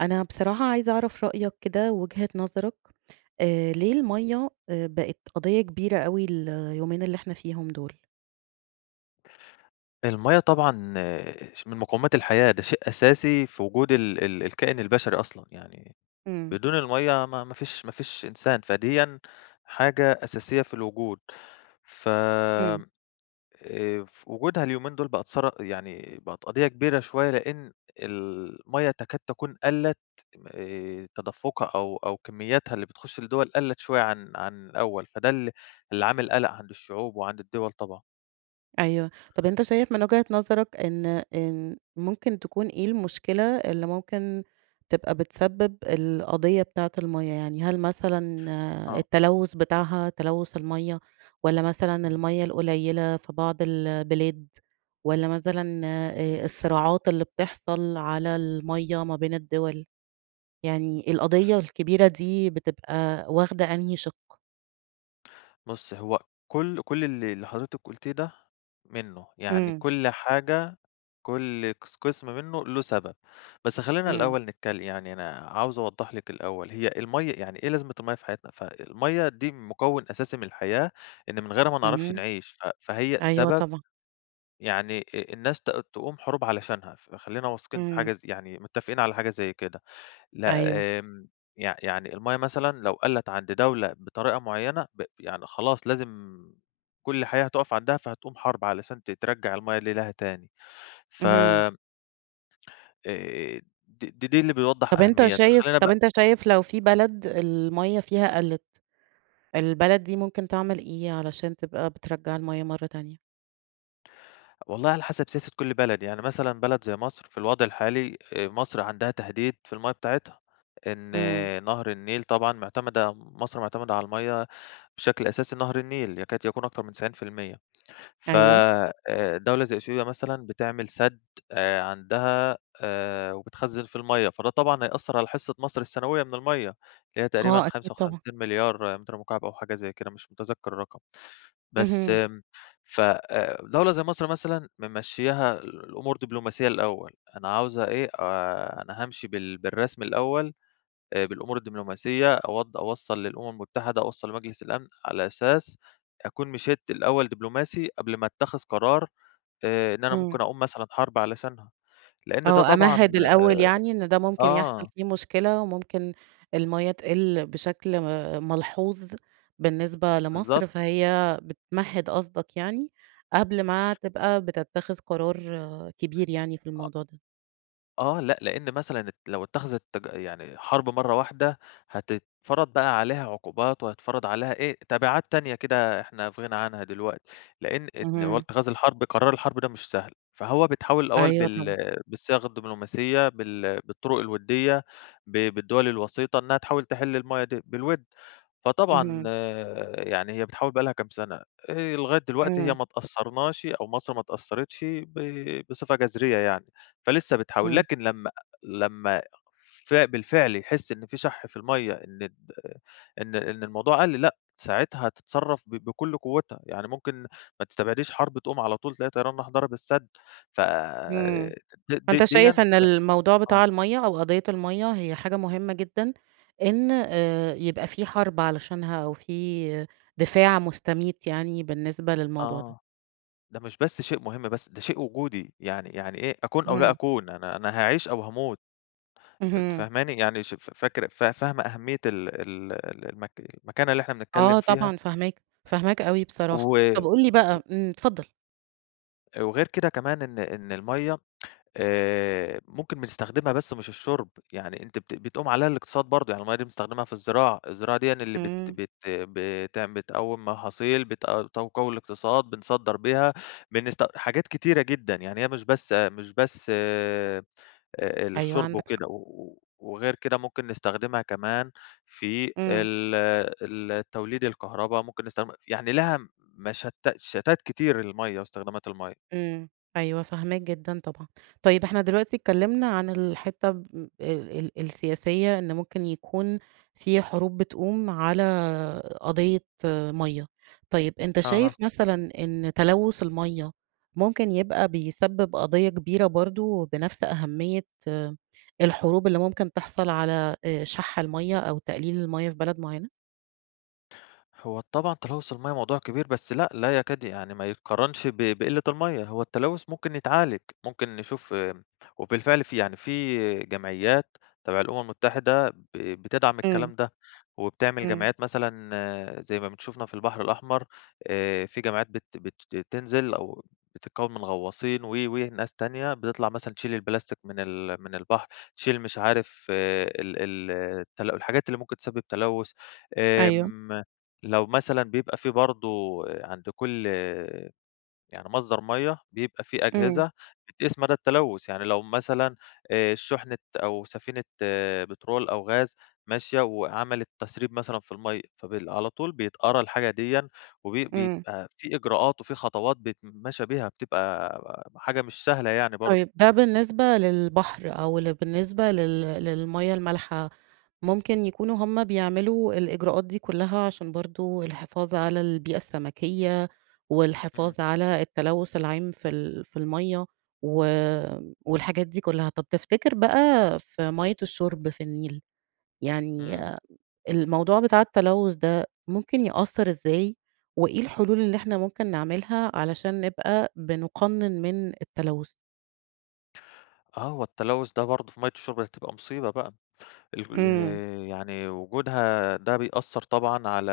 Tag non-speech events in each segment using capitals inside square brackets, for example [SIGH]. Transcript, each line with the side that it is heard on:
right: أنا بصراحة عايزة أعرف رأيك كده، وجهة نظرك آآ ليه المَيَّة آآ بقت قضية كبيرة أوي اليومين اللي إحنا فيهم دول؟
left: الميَّة طبعًا ش من مقومات الحياة، ده شيء أساسي في وجود ال ال الكائن البشري أصلًا، يعني
right: إمم.
left: بدون المَيَّة ما ما فيش ما فيش إنسان، فديًا حاجة أساسية في الوجود ف
right: إمم.
left: آآ وجودها اليومين دول بقت ثر يعني بقت قضية كبيرة شوية، لإن المَيَّة تكاد تكون قَلّت آآ تدفقها أو أو كمياتها اللي بتخش الدول، قَلّت شوية عن عن الأول، فده ال اللي عامل قلق عند الشعوب، وعند الدول طبعًا.
right: أيوه، طب أنت شايف من وجهة نظرك إن إن ممكن تكون إيه المشكلة، اللي ممكن تبقى بتسبب القضية بتاعة المَيَّة؟ يعني هل مثلًا
left: آه.
right: التلوث بتاعها تلوث المَيَّة، والّا مثلًا
left: إمم.
right: المَيَّة القليلة في بعض البلاد، والّا مثلًا آآ الصراعات اللي بتحصل على المَيَّة ما بين الدول، يعني القضية الكبيرة دي بتبقى واخدة أنهي شق؟
left: بُصي هو كل كل اللي اللي حضرتِك قُلتيه ده منُه، يعني
right: إمم.
left: كل حاجة كل قس قسم منُه له سبب، بس خلّينا
right: إمم.
left: الأول نتكل يعني أنا عاوز أوضح لِك الأول، هي المَيّة يعني إيه لازمة المَيّة في حياتنا، ف المَيّة دي مكون أساسي من الحياة، إن من غيرها ما نعرفش
right: اهم،
left: نعيش، ف فهي
right: أيوه
left: سبب
right: طبعًا.
left: يعني إ إ الناس ت تقوم حروب علشانها، فخلّينا واثقين في
right: إمم.
left: حاجة زي يعني متفقين على حاجة زي كده، لأ،
right: أيوه.
left: آمم يع يعني المَيّة مثلًا لو قلِت عند دولة بطريقة معينة، ب يعني خلاص لازم كل الحياة هتقف عندها، فهتقوم حرب علشان ت ترجع المَيّة اللي لها تاني، ف
right: اهم.
left: آآ دي دي اللي بيوضح
right: طب أنتَ
left: أهميتها،
right: شايف،
left: خلّينا
right: طب
left: بقى
right: أنتَ شايف لو في بلد المَيَّة فيها قلِت، البلد دي ممكن تعمل إيه علشان تبقى بترجّع المَيَّة مرة تانية؟
left: والله على حسب سياسة كل بلد، يعني مثلًا بلد زي مصر، في الوضع الحالي آآ مصر عندها تهديد في المَيّة بتاعتها، إن
right: إمم.
left: نهر النيل طبعًا معتمدة، مصر معتمدة على المَيّة بشكل أساسي نهر النيل، يكاد يكون أكتر من 90% ف
right: أيوه.
left: آآ دولة زي إثيوبيا مثلًا بتعمل سد آآ عندها آآ وبتخزّن فيه المَيّة، فده طبعًا هيأثر على حصة مصر السنوية من المَيّة، اللي هي تقريبًا
right: آه، أكيد
left: خمسة
right: طبعًا.
left: وخمسين مليار متر مكعب أو حاجة زي كده مش متذكر الرقم، بس
right: اهم.
left: امم ف آآ دولة زي مصر مثلًا، ممشّياها الأمور دبلوماسية الأول، أنا عاوزة إيه، آآ أنا هامشي بال بالرسمي الأول، آآ بالأمور الدبلوماسية أوض أوصّل للأمم المتحدة، أوصّل لمجلس الأمن، على أساس أكوّن مشيت الأول دبلوماسي، قبل ما اتخذ قرار آآ إن أنا
right: همم.
left: ممكن أقوم مثلًا حرب علشانها، لإن ده
right: آه،
left: طبعًا
right: أمهِّد الأول يعني إن ده
left: آآ
right: ممكن يحصل
left: آه.
right: فيه مشكلة، وممكن المَيّة تقِل بشكل م ملحوظ بالنسبة
left: بالضبط.
right: لمصر، فهي بتمهد قصدك يعني، قبل ما تبقى بتتخذ قرار كبير يعني في
left: أ
right: الموضوع ده.
left: آه لأ، لأن مثلًا لو اتّخذِت تج يعني حرب مرة واحدة، هتتفرض بقى عليها عقوبات، وهيتفرض عليها إيه تبعات تانية كده إحنا في غنى عنها دي دلوقتي، لأن إن هو
right: اهم.
left: اتخاذ الحرب قرار الحرب ده مش سهل، فهو بيتحوّل الأول
right: أيوه
left: بال
right: طبعًا.
left: بالصياغة الدبلوماسية، بال بالطرق الودية، ب بالدول الوسيطة، إنها تحاول تحل المَيَّة دي بالود، فطبعًا
right: اهم.
left: يعني هي بتحاول بقى لها كام سنة، آآ لغاية دلوقتي هي
right: امم.
left: ما اتأثرناش، أو مصر ما اتأثرِتش ب بصفة جذرية يعني، فلسه بتحاول.
right: امم.
left: لكن لما لما ف بالفعل يحس إن في شَح في المَيَّة، إن إن إن الموضوع قل، لأ ساعتها هتتصرف ب بكل قوِّتها، يعني ممكن ما تستبعديش حرب تقوم على طول، تلاقي طيران راح ضرب السد ف
right: امم،
left: د د
right: فأنت
left: ديًّا
right: شايف إن الموضوع بتاع
left: آه.
right: المَيَّة أو قضية المَيَّة، هي حاجة مهمة جدًا إن آآ يبقى في حرب علشانها، أو في دفاع مستميت يعني بالنسبة للموضوع ده؟
left: آه، ده مش بس شيء مهم، بس ده شيء وجودي، يعني يعني إيه، أكون أو لا
right: إمم.
left: أكون، أنا أنا هاعيش أو هاموت، أنتِ
right: اهم.
left: فاهماني؟ يعني ش ف فاكرة فا فاهمة أهمية ال ال ال المك المكانة اللي إحنا بنتكلم
right: آه
left: فيها؟
right: طبعًا فاهماك، فاهماك أوي
left: و
right: بصراحة، طب قُل لي
left: و
right: بقى إمم اتفضل.
left: وغير كده كمان، إن إن المَيَّة آآ ممكن بنستخدمها بس مش الشرب، يعني أنتِ بت بتقوم عليها الاقتصاد برضه، يعني المَيَّة دي بنستخدمها في الزراعة، الزراعة ديًا اللي بت
right: امم.
left: بت بتعم بتقوّم محاصيل، بتق تقوّي الاقتصاد، بنصدّر بيها، بنست حاجات كتيرة جدًا، يعني هي مش بس مش بس آآ
right: أيوه
left: للشرب
right: عندك حق.
left: وكده، و وغير كده ممكن نستخدمها كمان في
right: امم.
left: ال ال توليد الكهربا، ممكن نستخدمها يعني ليها مشت شتات كتير المَيَّة واستخدامات المَيَّة.
right: امم، أيوه فاهماك جدًا طبعًا، طيب إحنا دلوقتي اتكلمنا عن الحتة ال ال السياسية إن ممكن يكون في حروب بتقوم على قضية مَيَّة، طيب أنت
left: أها.
right: شايف مثلًا إن تلوث المَيَّة ممكن يبقى بيسبب قضية كبيرة برضه، بنفس أهمية الحروب اللي ممكن تحصل على آآ شَح المَيَّة، أو تقليل المَيَّة في بلد معينة؟
left: هو طبعًا تلوث المَيَّة موضوع كبير، بس لأ لا يكاد يعني ما يتقارنش ب بقلة المَيَّة، هو التلوث ممكن يتعالج، ممكن نشوف امم وبالفعل في يعني في جمعيات تبع الأمم المتحدة ب بتدعم
right: امم.
left: الكلام ده، وبتعمل
right: امم.
left: جمعيات مثلًا زي ما بن شُفنا في البحر الأحمر، آآ في جمعيات بت بت بتنزل أو بتتكون من غواصين و وناس تانية، بتطلع مثلًا تشيل البلاستيك من ال من البحر، تشيل مش عارف ال ال التل الحاجات اللي ممكن تسبب تلوث،
right: أيوه.
left: امم لو مثلًا بيبقى في برضه عند كل يعني مصدر مَيَّة، بيبقى في
right: امم.
left: أجهزة بتقيس مدى التلوث، يعني لو مثلًا آآ شحنة أو سفينة آآ بترول أو غاز ماشية، وعملت تسريب مثلًا في المَيَّة، فبال على طول بيتقرا الحاجة ديًا، وبي
right: امم.
left: بيبقي في إجراءات، وفي خطوات بيتمشي بيها، بتبقى حاجة مش سهلة يعني برضه.
right: طيب ده بالنسبة للبحر أو ل بالنسبة لل للمَيَّة المالحة، ممكن يكونوا هم بيعملوا الإجراءات دي كلها، عشان برضه الحفاظ على البيئة السمكية،
left: امم.
right: والحفاظ على التلوث العام في ال في المَيَّة و والحاجات دي كلها، طب تفتكر بقى في مَيَّة الشرب في النيل، يعني
left: امم.
right: الموضوع بتاع التلوث ده ممكن يأثر إزاي، وإيه الحلول اللي إحنا ممكن نعملها، علشان نبقى بنُقنن من التلوث؟
left: آه، هو التلوث ده برضه في مَيَّة الشُرب هتبقى مصيبة بقى ال
right: آمم.
left: يعني وجودها ده بيأثر طبعًا على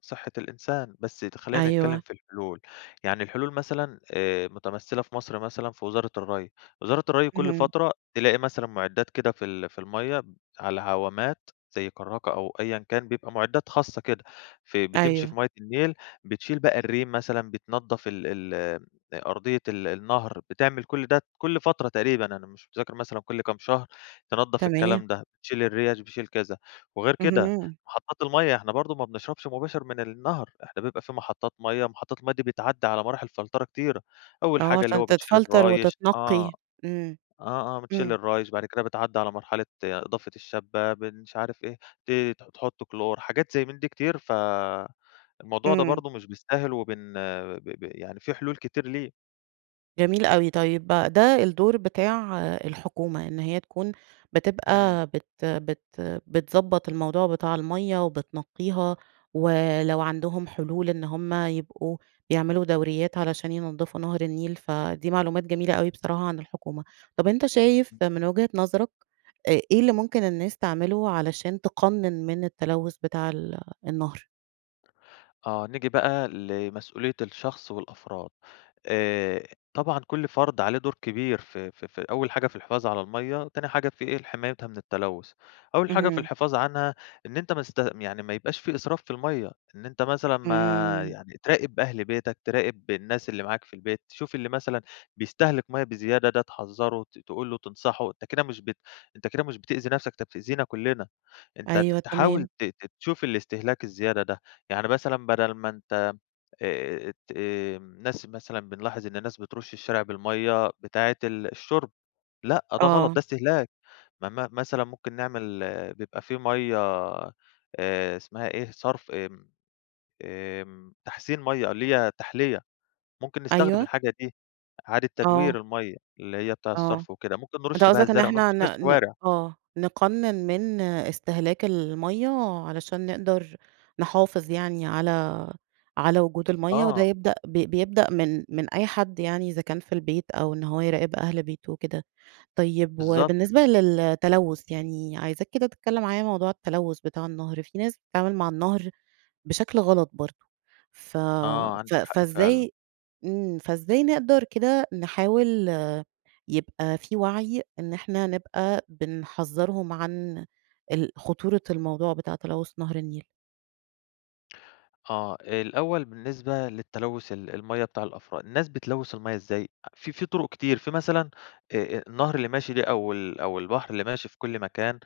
left: صحة الإنسان. بس ت خلينا نتكلم
right: أيوه.
left: في الحلول، يعني الحلول مثلًا آآ، متمثّلة في مصر مثلًا في وزارة الري، وزارة الري كل
right: اهم.
left: فترة تلاقي مثلًا معدات كده في ال في المَيَّة على عوامات زي كراكة أو أيًا كان، بيبقى معدات خاصة كده ف بت بتمشي في
right: أيوه.
left: مية النيل بتشيل بقى الريم مثلًا، بتنضف ال ال أرضية ال النهر، بتعمل كل ده كل فترة تقريبًا، أنا مش متذكر مثلًا كل كام شهر تنضف
right: تمام.
left: الكلام ده، بتشيل الريش بتشيل كذا. وغير كده
right: اهم.
left: محطات المَيَّة، إحنا برضه ما بنشربش مباشر من النهر، إحنا بيبقى في محطات مَيَّة. محطات المَيَّة دي بتتعدى على مراحل فلترة كتيرة، أول
right: آه،
left: حاجة اللي
right: عشان
left: هو بتشيل
right: تتفلتر
left: الرايش آه،
right: وتتنقي امم،
left: آه، آه، بتشيل
right: امم.
left: الرايش، بعد كده بتعدي على مرحلة إضافة الشبة، بن مش عارف إيه، ت تحط كلور، حاجات زي من دي كتير. فالموضوع ده
right: امم.
left: برضه مش بالساهل، وبن ب ب يعني في حلول كتير ليه.
right: جميل أوي. طيب، بقى ده الدور بتاع الحكومة إن هي تكون
left: إمم.
right: بتبقى بت بت بتضبط الموضوع بتاع المَيَّة وبتنقيها، ولو عندهم حلول إن هم يبقوا يعملوا دوريات علشان ينضفوا نهر النيل، فدي معلومات جميلة أوي بصراحة عن الحكومة. طيب، أنت شايف
left: [UNINTELLIGIBLE]
right: من وجهة نظرك، آآ إيه اللي ممكن الناس تعملوا علشان تقنن من التلوث بتاع ال النهر؟
left: آه، نيجي بقى لمسؤولية الشخص والأفراد، آآ طبعًا كل فرد عليه دور كبير في في في أول حاجة في الحفاظ على المَيّة، تاني حاجة في إيه لحمايتها من التلوث، أول حاجة في
right: اهم.
left: الحفاظ عنها، إن أنت ما تست يعني ما يبقاش في إسراف في المَيّة، إن أنت مثلًا ما
right: إمم.
left: يعني تراقب أهل بيتك، تراقب الناس اللي معاك في البيت، تشوف اللي مثلًا بيستهلك مَيّة بزيادة ده تحذّره، ت تقول له تنصحُه، أنت كده مش بت أنت كده مش بتأذي نفسك، أنت بتأذينا كلنا، أنت ت
right: أيوه،
left: تحاول
right: تمام.
left: تت تشوف الإستهلاك الزيادة ده، يعني مثلًا بدل ما أنت آآ ت امم ناس مثلًا بنلاحظ إن الناس بترُش الشارع بالمَيّة بتاعة ال الشُرب، لأ، ده غلط ده
right: آه.
left: استهلاك، م م مثلًا ممكن نعمل بيبقى في مَيّة آآ اسمها إيه صرف آمم، آمم تحسين مَيّة اللي هي تحْليّة، ممكن نستخدم
right: أيوه.
left: الحاجة دي، إعادة
right: آه.
left: تدوير المَيّة اللي هي بتاع
right: آه،
left: الصرف وكده، ممكن
right: أنت
left: نرُش بيها
right: قصدك إن
left: الزرع، نرُش
right: إحنا
left: بيها
right: ن ن
left: الشوارع.
right: آه، نقنّن من إستهلاك المَيّة، علشان نقدر نحافظ يعني على على وجود المَيّة، وده
left: آه.
right: يبدأ بيبدأ من من أي حد يعني إذا كان في البيت أو إن هو يراقب أهل بيته وكده، طيب
left: بالضبط.
right: وبالنسبة للتلوث يعني، عايزاك كده تتكلم معايا موضوع التلوث بتاع النهر، في ناس بتتعامل مع النهر، بشكل غلط برضه، ف
left: آه،
right: ف
left: عندِك حق فعلًا.
right: فإزاي إمم فإزاي نقدر كده نحاول يبقى في وعي إن إحنا نبقى بنحذّرهم عن ال خطورة الموضوع بتاع تلوث نهر النيل؟
left: آه، الأول بالنسبة للتلوث ال المَيَّة بتاع الأفراد، الناس بتلوث المَيَّة إزاي؟ آ في في طرق كتير، في مثلًا آآ، آآ، النهر اللي ماشي ده أو ال أو البحر اللي ماشي في كل مكان،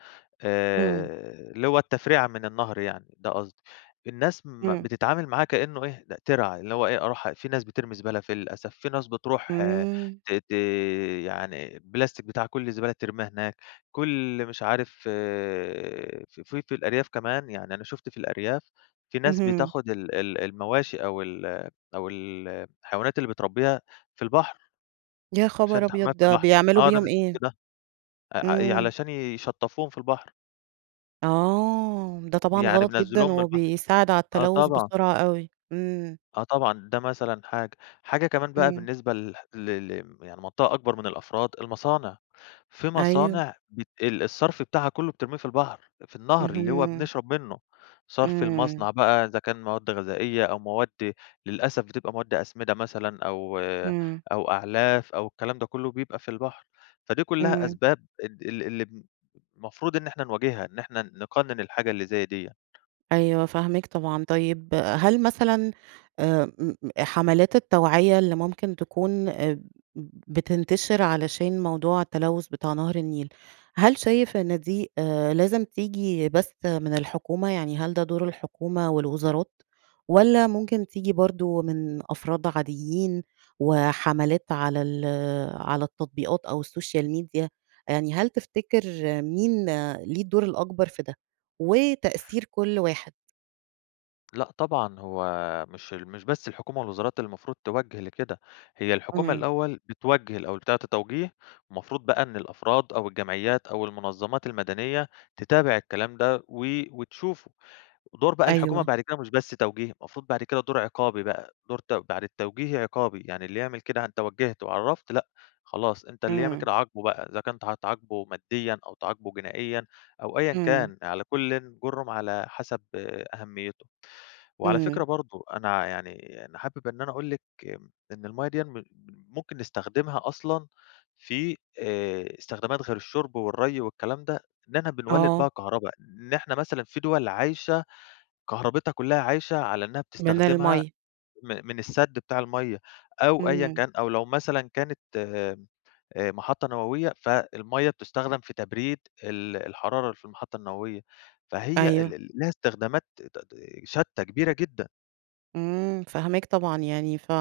right: امم.
left: آآ، اللي هو التفريعة من النهر يعني ده قصدي. الناس م
right: امم.
left: بتتعامل معاه كإنه إيه ده ترعة، اللي هو إيه أروح في ناس بترمي زبالة فيه للأسف، في ناس بتروح
right: امم.
left: ت ت يعني بلاستيك بتاع كل الزبالة بترميها هناك، كل مش عارف ف في الأرياف كمان، يعني أنا شُفت في الأرياف إن في ناس
right: اهم.
left: بتاخد ال ال المواشي أو ال أو ال الحيوانات اللي بتربيها في البحر،
right: يا
left: عشان
right: خبر
left: تحميها
right: أبيض!
left: في
right: ده
left: البحر،
right: بيعملوا
left: آه، ده
right: بيهم
left: أنا
right: إيه؟
left: شُفت ده آآ، ع ي
right: امم.
left: علشان يشطفوهم في البحر.
right: آه، ده طبعًا
left: يعني
right: غلط جدًا
left: بينزلوهم البحر.
right: وبيساعد على
left: آه
right: التلوث
left: طبعًا.
right: بسرعة أوي. امم.
left: آه، طبعًا، ده مثلًا حاجة. حاجة كمان بقى
right: امم.
left: بالنسبة ل ل ل يعني منطقة أكبر من الأفراد المصانع، في
right: أيوه.
left: مصانع بت ال الصرف بتاعها كله بترميه في البحر، في النهر اللي هو
right: اهم.
left: بنشرب منه، صرف
right: امم.
left: المصنع بقى إذا كان مواد غذائية أو مواد للأسف بتبقى مواد أسمدة مثلًا أو
right: امم.
left: أو أعلاف أو الكلام ده كله بيبقى في البحر، فدي كلها
right: امم.
left: أسباب ال ال اللي بن المفروض إن إحنا نواجهها، إن إحنا نقنن الحاجة اللي زي ديّة.
right: أيوه، فاهماك طبعًا. طيب، هل مثلًا آآ، امم، حملات التوعية اللي ممكن تكون ب بتنتشر علشان موضوع التلوث بتاع نهر النيل، هل شايف إن دي آآ، لازم تيجي بس من الحكومة؟ يعني هل ده دور الحكومة والوزارات، والّا ممكن تيجي برضه من أفراد عاديين وحملات على ال على التطبيقات أو السوشيال ميديا، يعني هل تفتكر مين ليه الدور الأكبر في ده، وتأثير كل واحد؟
left: لأ، طبعًا هو مش ال مش بس الحكومة والوزارات اللي المفروض توجّه لكده، هي الحكومة
right: إمم.
left: الأول بتوجّه الأول، بتعطي توجيه، المفروض بقى إن الأفراد أو الجمعيات أو المنظمات المدنية، تتابع الكلام ده و وتشوفه، دور بقى الحكومة
right: أيوه.
left: بعد كده مش بس توجيه، المفروض بعد كده دور عقابي بقى، دور ت بعد التوجيهي عقابي، يعني اللي يعمل كده أنت وجّهت وعرفّت لأ، خلاص أنت اللي يعمل
right: امم.
left: كده عاقبه بقى، إذا كنت هتعاقبه ماديًا، أو تعاقبه جنائيًا، أو أيًا
right: امم.
left: كان على كل جُرم على حسب أهميته. وعلى
right: امم.
left: فكرة برضه، أنا يعني أنا حابب إن أنا أقول لِك امم إن المَيّة ديًّا م ممكن نستخدمها أصلًا في، آآ، استخدامات غير الشرب والري والكلام ده، إننا بنولد
right: آه.
left: بيها كهربا، إن إحنا مثلًا في دول عايشة، كهرباتها كلها عايشة على إنها
right: من
left: بتستخدمها
right: المَيّة.
left: م من السد بتاع المَيّة، أو أيًا
right: امم.
left: كان، أو لو مثلًا كانت آآ محطة نووية، ف المَيّة بتُستخدم في تبريد ال الحرارة اللي في المحطة النووية، فهي ال
right: أيوه.
left: ال ليها استخدامات ت ت شتى كبيرة جدًا.
right: إمم، فاهماك طبعًا، يعني ف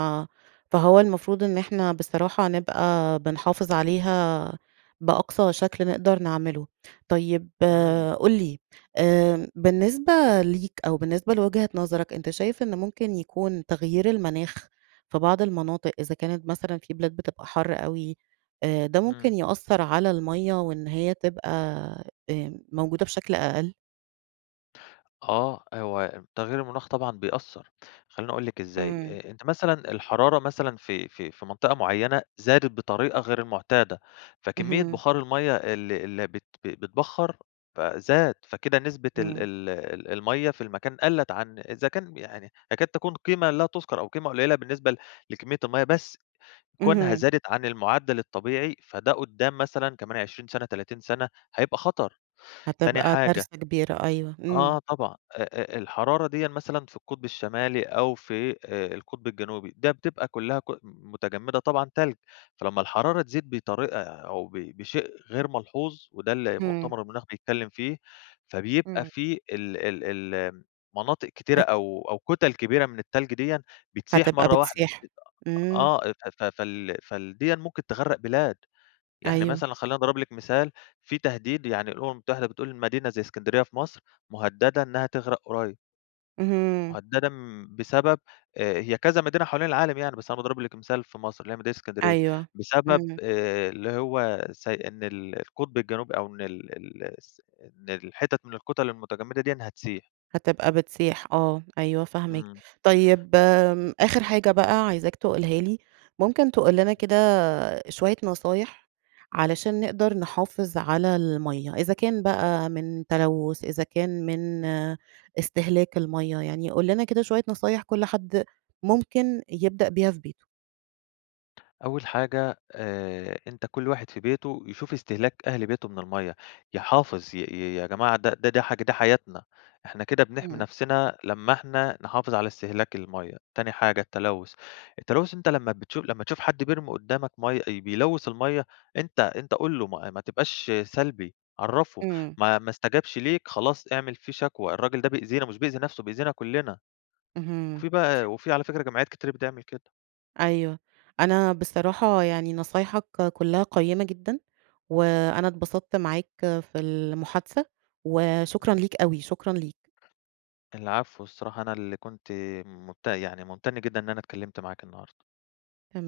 right: فهو المفروض إن إحنا بصراحة نبقى بنحافظ عليها بأقصى شكل نقدر نعمله. طيب،
left: إمم.
right: قُل لي آآ، بالنسبة ليك أو بالنسبة لوجهة نظرك، أنتَ شايف إن ممكن يكون تغيير المناخ في بعض المناطق، إذا كانت مثلًا في بلاد بتبقى حَر أوي آآ، ده ممكن
left: إمم.
right: يأثر على المَيّة وإن هي تبقى آآ موجودة بشكل أقل؟
left: آه، هو تغيير المناخ طبعًا بيأثر، خليني أقول لِك إزاي،
right: إمم.
left: أ أنتِ مثلًا الحرارة مثلًا في في في منطقة معينة زادت بطريقة غير المعتادة، فكمية
right: اهم.
left: بخار المَيَّة اللي اللي بت ب بيتبخر ف زاد، فكده نسبة ال
right: إمم.
left: ال ال المَيّة في المكان قلت عن إذا كان، يعني تكاد تكون قيمة لا تذكر، أو قيمة قليلة بالنسبة ل لكمية المَيّة، بس كونها
right: اهم.
left: زادت عن المعدل الطبيعي، فده قدام مثلًا كمان 20 سنة 30 سنة هيبقى خطر. تاني
right: هتبقى
left: حاجة
right: كارثة كبيرة أيوه، إمم.
left: آه، طبعًا آآ آآ، الحرارة ديًا مثلًا في القطب الشمالي، أو في آآ القطب الجنوبي، ده بتبقى كلها ك متجمدة طبعًا تلج. فلما الحرارة تزيد بطريقة أو ب بشيء غير ملحوظ، وده اللي
right: إمم.
left: مؤتمر المناخ بيتكلم فيه، فبيبقى
right: إمم.
left: في ال ال ال مناطق كتيرة
right: ات
left: أو أو كتل كبيرة من التلج ديًا بتسيح
right: هتبقى
left: مرة واحدة
right: بتسيح، إمم.
left: آه. ف ف فال فال ديًّا ممكن تغرق بلاد. يعني
right: أيوه.
left: مثلًا خليني أضرب لِك مثال، في تهديد يعني الأمم المتحدة بتقول مدينة زي إسكندرية في مصر، مهددة إنها تغرق قريب.
right: اهم.
left: مهددة بسبب هي كذا مدينة حوالين العالم يعني بس أنا باضرب لِك مثال في مصر اللي هي مدينة إسكندرية
right: أيوه،
left: بسبب
right: إمم.
left: آآ، اللي هو س إن ال القطب الجنوبي أو إن ال ال الس إن الحتت من الكتل المتجمدة ديَّة هتسيح.
right: هتبقى بتسيح آه، أيوه فاهماك.
left: إمم.
right: طيب آمم، آخر حاجة بقى عايزاك تقولها لي، ممكن تقول لنا كده شوية نصايح علشان نقدر نحافظ على المَيَّة، إذا كان بقى من تلوث إذا كان من استهلاك المَيَّة، يعني قُل لنا كده شوية نصايح كل حد ممكن يبدأ بيها في بيته.
left: أول حاجة آآ، أنتَ كل واحد في بيته يشوف استهلاك أهل بيته من المَيَّة، يحافظ ي يا جماعة ده ده دي حا ده حياتنا إحنا كده بنحمي
right: إمم.
left: نفسنا لما إحنا نحافظ على استهلاك المَيَّة، تاني حاجة التلوث، التلوث أنتَ لما بتشوف لما تشوف حد بيرمي قدامك مَيَّة بيلوث المَيَّة أنت أنت قُل له ما ما تبقاش سلبي عرفه،
right: إمم.
left: ما ما استجبش ليك خلاص اعمل فيه شكوى، الراجل ده بيأذينا مش بيأذي نفسه بيأذينا كلنا.
right: اهم.
left: وفي بقى وفي على فكرة جمعيات كتير بتعمل كده.
right: أيوه، أنا بصراحة يعني نصايحك كلها قيَّمة جدًا، وأنا اتبسطت معاك في المحادثة، وشكرًا
left: إمم.
right: ليك أوي، شكرًا ليك.
left: العفو الصراحة أنا اللي كنت منتم يعني ممتن جدًا إن أنا اتكلمت معاكِ النهارده.
right: تمام.